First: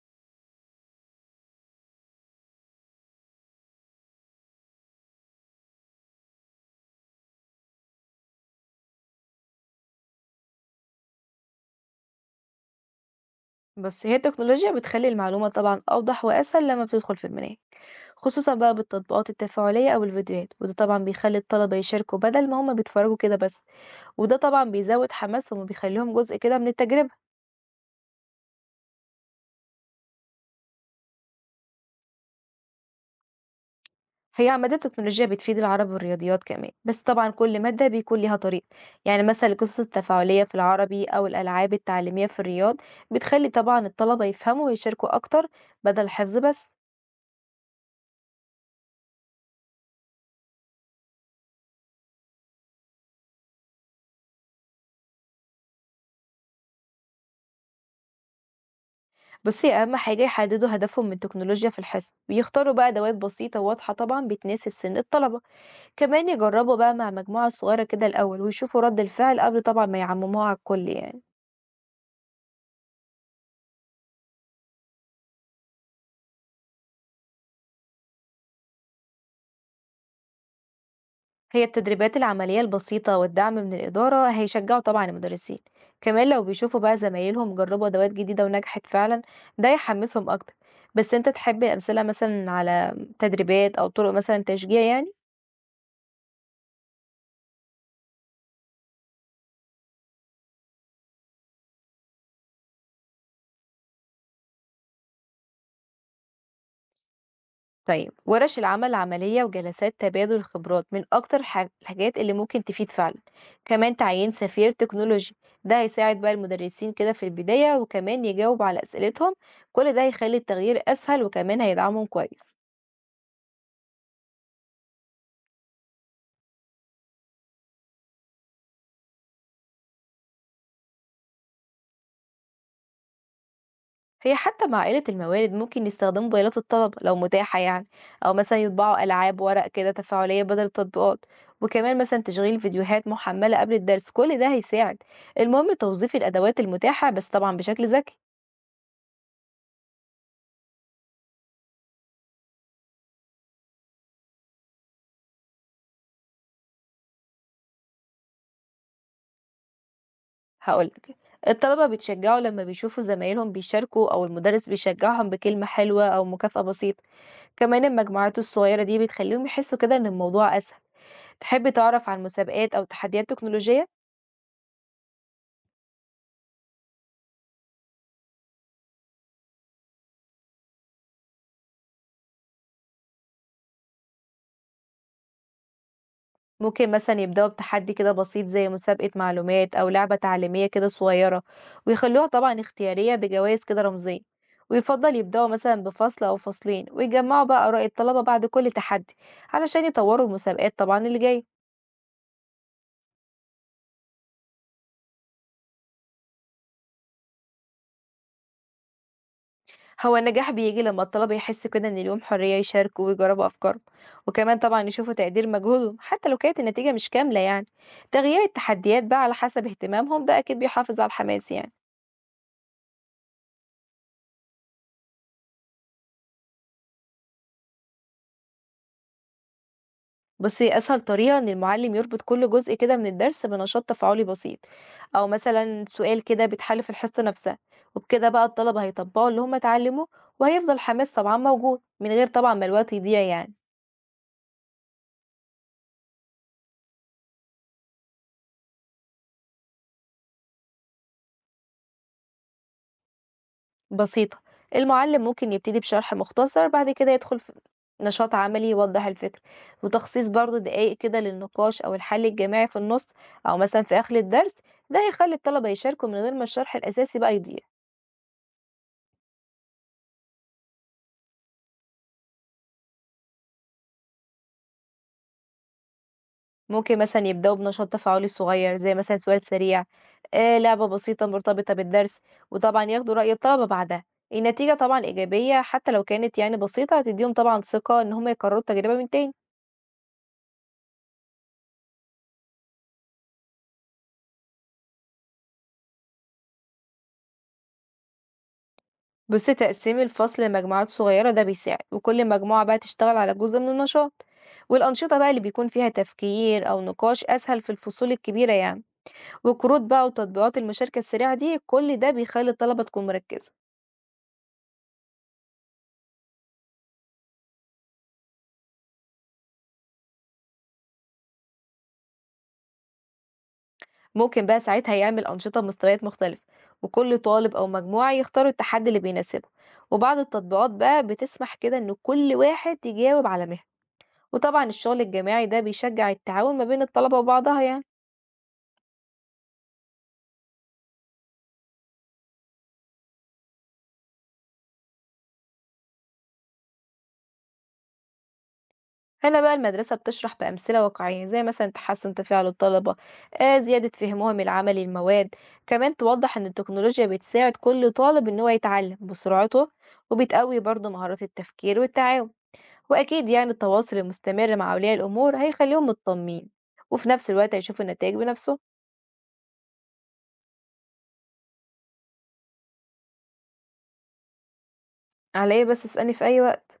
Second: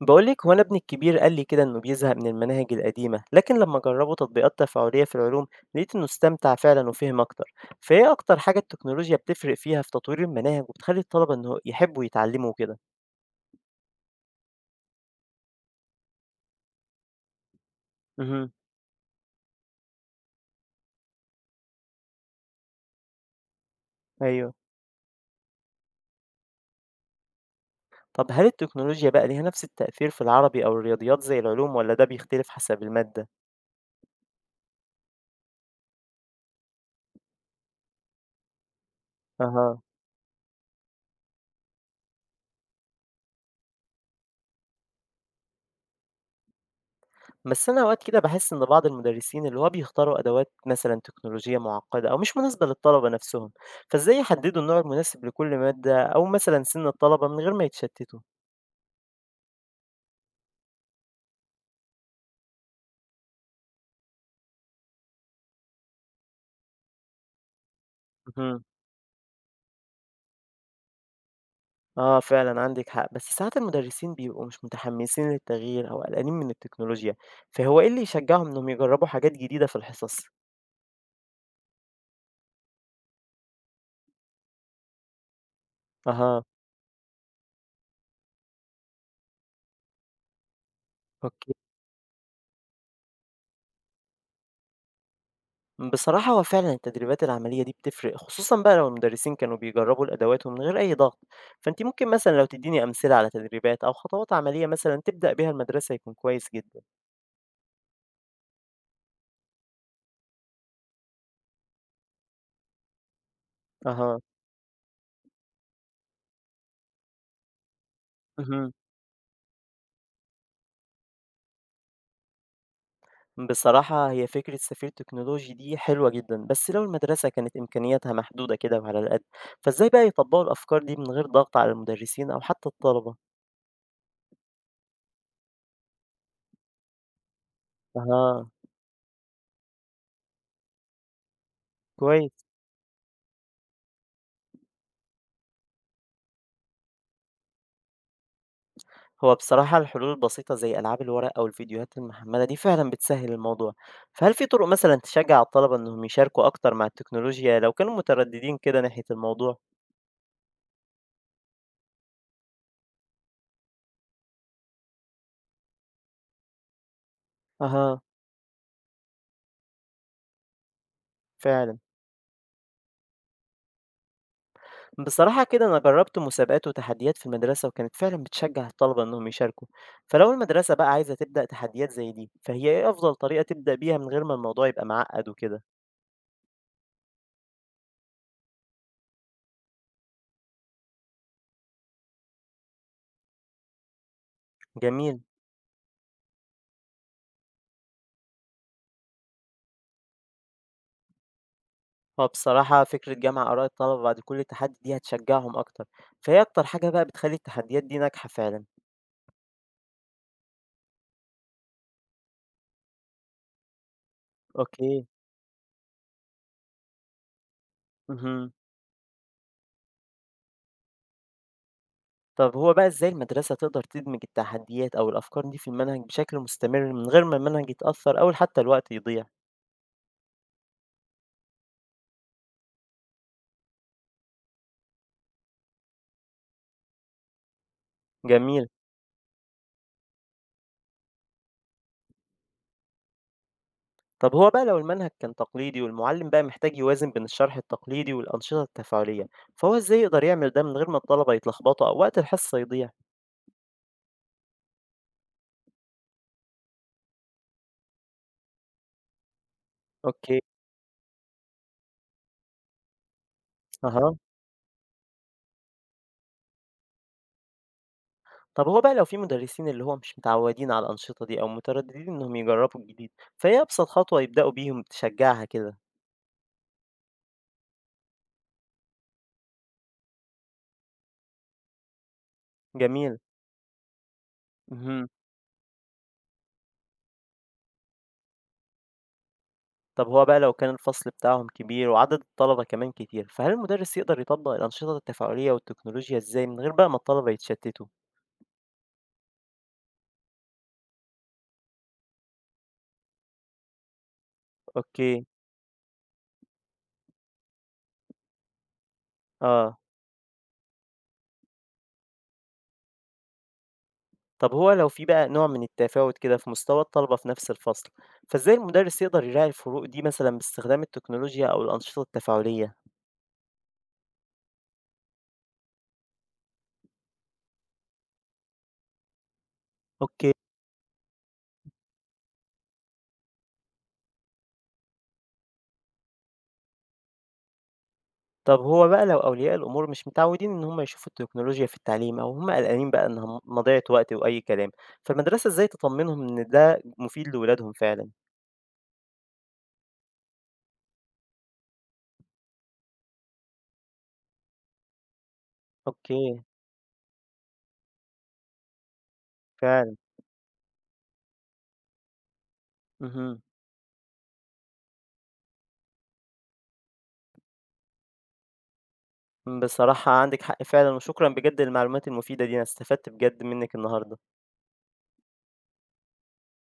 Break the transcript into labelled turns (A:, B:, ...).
A: بقولك، هو أنا ابني الكبير قال لي كده إنه بيزهق من المناهج القديمة، لكن لما جربوا تطبيقات تفاعلية في العلوم لقيت إنه استمتع فعلا وفهم أكتر. فإيه أكتر حاجة التكنولوجيا بتفرق فيها في تطوير المناهج وبتخلي الطلبة إنه يحبوا يتعلموا كده؟
B: بس هي التكنولوجيا بتخلي المعلومة طبعا أوضح وأسهل لما بتدخل في المناهج،
A: امم
B: خصوصا بقى بالتطبيقات التفاعلية أو الفيديوهات. وده طبعا بيخلي الطلبة يشاركوا بدل ما هما بيتفرجوا كده بس. وده
A: أيوه.
B: طبعا بيزود حماسهم وبيخليهم جزء كده من التجربة.
A: طب هل التكنولوجيا بقى ليها نفس التأثير في العربي أو الرياضيات زي العلوم ولا ده بيختلف حسب المادة؟
B: هي عمادات التكنولوجيا بتفيد العربي والرياضيات كمان، بس طبعا كل مادة بيكون ليها طريق. يعني مثلا القصص
A: أها.
B: التفاعلية في العربي أو الألعاب التعليمية في الرياض بتخلي طبعا الطلبة يفهموا ويشاركوا أكتر، بدل الحفظ بس.
A: بس أنا أوقات كده باحس إن بعض المدرسين اللي هو بيختاروا أدوات مثلًا تكنولوجية معقدة أو مش مناسبة للطلبة نفسهم، فإزاي يحددوا النوع المناسب لكل مادة أو مثلًا سن الطلبة من غير ما يتشتتوا؟
B: بصي، أهم حاجة يحددوا هدفهم من التكنولوجيا في الحصة، ويختاروا بقى أدوات بسيطة وواضحة طبعا بتناسب سن الطلبة. كمان يجربوا بقى مع مجموعة صغيرة كده الأول،
A: مهم.
B: ويشوفوا رد الفعل قبل طبعا ما يعمموها على الكل يعني.
A: آه فعلًا عندِك حق، بس ساعات المدرسين بيبقوا مش متحمسين للتغيير أو قلقانين من التكنولوجيا، فهو إيه اللي يشجعهم إنهم يجربوا حاجات جديدة في الحصص؟
B: هي التدريبات العملية البسيطة والدعم من الإدارة هيشجعوا طبعا المدرسين، كمان لو
A: أها.
B: بيشوفوا بقى زمايلهم جربوا أدوات جديدة ونجحت فعلا، ده يحمسهم أكتر. بس أنت
A: أوكي.
B: تحب أمثلة مثلا على تدريبات أو طرق مثلا تشجيع يعني؟
A: بصراحة هو فعلا التدريبات العملية دي بتفرق، خصوصا بقى لو المدرسين كانوا بيجربوا الأدوات ومن غير أي ضغط. فأنت ممكن مثلا لو تديني أمثلة على تدريبات أو خطوات عملية مثلا تبدأ بيها المدرسة يكون كويس جدا.
B: طيب، ورش العمل العملية وجلسات تبادل الخبرات من أكتر الحاجات اللي ممكن تفيد فعلا. كمان
A: أها.
B: تعيين سفير تكنولوجي، ده هيساعد بقى المدرسين كده في البداية، وكمان يجاوب
A: مهم.
B: على أسئلتهم. كل ده هيخلي التغيير أسهل، وكمان هيدعمهم كويس.
A: بصراحة هي فكرة سفير تكنولوجي دي حلوة جدا، بس لو المدرسة كانت إمكانياتها محدودة كده وعلى القد، فإزاي بقى يطبقوا الأفكار دي من غير ضغط على المدرسين أو حتى الطلبة؟
B: هي حتى مع قلة الموارد، ممكن يستخدموا موبايلات الطلبة لو متاحة يعني، أو
A: أها.
B: مثلا يطبعوا ألعاب ورق كده تفاعلية بدل التطبيقات، وكمان مثلا
A: كويس.
B: تشغيل فيديوهات محملة قبل الدرس. كل ده هيساعد. المهم توظيف الأدوات المتاحة، بس طبعا بشكل ذكي.
A: هو بصراحة الحلول البسيطة زي ألعاب الورق أو الفيديوهات المحملة دي فعلا بتسهل الموضوع. فهل في طرق مثلا تشجع الطلبة إنهم يشاركوا أكتر مع التكنولوجيا لو كانوا مترددين كده ناحية الموضوع؟
B: هاقول لك، الطلبة بيتشجعوا لما بيشوفوا زمايلهم بيشاركوا، أو المدرس بيشجعهم بكلمة حلوة أو مكافأة بسيطة، كمان
A: أها.
B: المجموعات الصغيرة دي بتخليهم يحسوا كده إن الموضوع أسهل. تحب
A: فعلا.
B: تعرف عن مسابقات أو تحديات تكنولوجية؟
A: بصراحة كده أنا جربت مسابقات وتحديات في المدرسة وكانت فعلا بتشجع الطلبة إنهم يشاركوا. فلو المدرسة بقى عايزة تبدأ تحديات زي دي، فهي إيه أفضل طريقة تبدأ بيها من غير ما الموضوع يبقى معقد وكده؟
B: ممكن مثلًا يبدأوا بتحدي كده بسيط، زي مسابقة معلومات أو لعبة تعليمية كده صغيرة، ويخلوها طبعًا اختيارية بجوائز كده رمزية،
A: جميل.
B: ويفضل يبدأوا مثلًا بفصل أو فصلين، ويجمعوا بقى آراء الطلبة بعد كل تحدي، علشان يطوروا المسابقات طبعًا اللي جاية.
A: هو بصراحة فكرة جمع آراء الطلبة بعد كل تحدي دي هتشجعهم أكتر، فهي أكتر حاجة بقى بتخلي التحديات دي ناجحة فعلا.
B: هو النجاح بييجي لما الطلبة يحسوا كده إن ليهم حرية يشاركوا ويجربوا أفكارهم، وكمان طبعا
A: اوكي.
B: يشوفوا تقدير مجهودهم حتى لو كانت النتيجة مش كاملة يعني. تغيير
A: مهم.
B: التحديات بقى على حسب اهتمامهم، ده أكيد بيحافظ على الحماس يعني.
A: طب هو بقى إزاي المدرسة تقدر تدمج التحديات أو الأفكار دي في المنهج بشكل مستمر من غير ما المنهج يتأثر أو حتى الوقت يضيع؟
B: بصي، أسهل طريقة إن المعلم يربط كل جزء كده من الدرس بنشاط تفاعلي بسيط، أو مثلا سؤال كده بيتحل في الحصة نفسها، وبكده بقى
A: جميل.
B: الطلبة هيطبقوا اللي هم اتعلموه، وهيفضل حماس طبعا موجود من غير طبعا ما الوقت يضيع يعني.
A: طب هو بقى لو المنهج كان تقليدي والمعلم بقى محتاج يوازن بين الشرح التقليدي والأنشطة التفاعلية، فهو إزاي يقدر يعمل ده من غير ما الطلبة يتلخبطوا أو وقت الحصة يضيع؟
B: بسيطة، المعلم ممكن يبتدي بشرح مختصر، بعد كده يدخل في نشاط عملي يوضح الفكرة، وتخصيص
A: أوكي.
B: برضه دقايق كده للنقاش أو الحل الجماعي في النص، أو مثلا في آخر
A: أها.
B: الدرس. ده هيخلي الطلبة يشاركوا من غير ما الشرح الأساسي بقى يضيع.
A: طب هو بقى لو في مدرسين اللي هو مش متعودين على الأنشطة دي أو مترددين إنهم يجربوا الجديد، فإيه أبسط خطوة يبدأوا بيهم تشجعها كده؟
B: ممكن مثلا يبدأوا بنشاط تفاعلي صغير، زي مثلا سؤال سريع، آه، لعبة بسيطة مرتبطة بالدرس، وطبعا ياخدوا
A: جميل.
B: رأي الطلبة بعدها. النتيجة طبعا
A: اهم.
B: إيجابية حتى لو كانت يعني بسيطة، هتديهم طبعا ثقة إن هم يكرروا التجربة من تاني.
A: طب هو بقى لو كان الفصل بتاعهم كبير وعدد الطلبة كمان كتير، فهل المدرس يقدر يطبق الأنشطة التفاعلية والتكنولوجيا إزاي من غير بقى ما الطلبة يتشتتوا؟
B: بص، تقسيم الفصل لمجموعات صغيرة ده بيساعد، وكل مجموعة بقى تشتغل على جزء من النشاط، والأنشطة
A: أوكي.
B: بقى اللي بيكون فيها تفكير أو نقاش أسهل في الفصول الكبيرة يعني.
A: آه.
B: وقروض بقى وتطبيقات المشاركة السريعة دي، كل ده بيخلي الطلبة تكون مركزة.
A: طب هو لو في بقى نوع من التفاوت كده في مستوى الطلبة في نفس الفصل، فإزاي المدرس يقدر يراعي الفروق دي مثلا باستخدام التكنولوجيا أو الأنشطة التفاعلية؟
B: ممكن بقى ساعتها يعمل أنشطة بمستويات مختلفة، وكل طالب أو مجموعة يختاروا التحدي اللي بيناسبه، وبعض
A: أوكي.
B: التطبيقات بقى بتسمح كده إن كل واحد يجاوب على مهنة. وطبعا الشغل الجماعي ده بيشجع التعاون ما بين الطلبة وبعضها يعني.
A: طب هو بقى لو أولياء الأمور مش متعودين إن هم يشوفوا التكنولوجيا في التعليم أو هم قلقانين بقى إنها مضيعة وقت وأي كلام، فالمدرسة إزاي تطمنهم إن ده مفيد لولادهم فعلا؟
B: هنا بقى المدرسة بتشرح بأمثلة واقعية، زي مثلا تحسن تفاعل الطلبة، آه، زيادة فهمهم العملي للمواد. كمان توضح
A: أوكي.
B: إن التكنولوجيا بتساعد كل طالب إن هو يتعلم بسرعته،
A: فعلا.
B: وبتقوي برضه مهارات التفكير والتعاون. وأكيد
A: مهم.
B: يعني التواصل المستمر مع أولياء الأمور هيخليهم مطمنين، وفي نفس الوقت هيشوفوا النتائج بنفسهم.
A: بصراحة عندك حق فعلا، وشكرا بجد للمعلومات المفيدة دي، أنا استفدت بجد منك النهاردة.
B: على إيه بس؟ اسألني في أي وقت.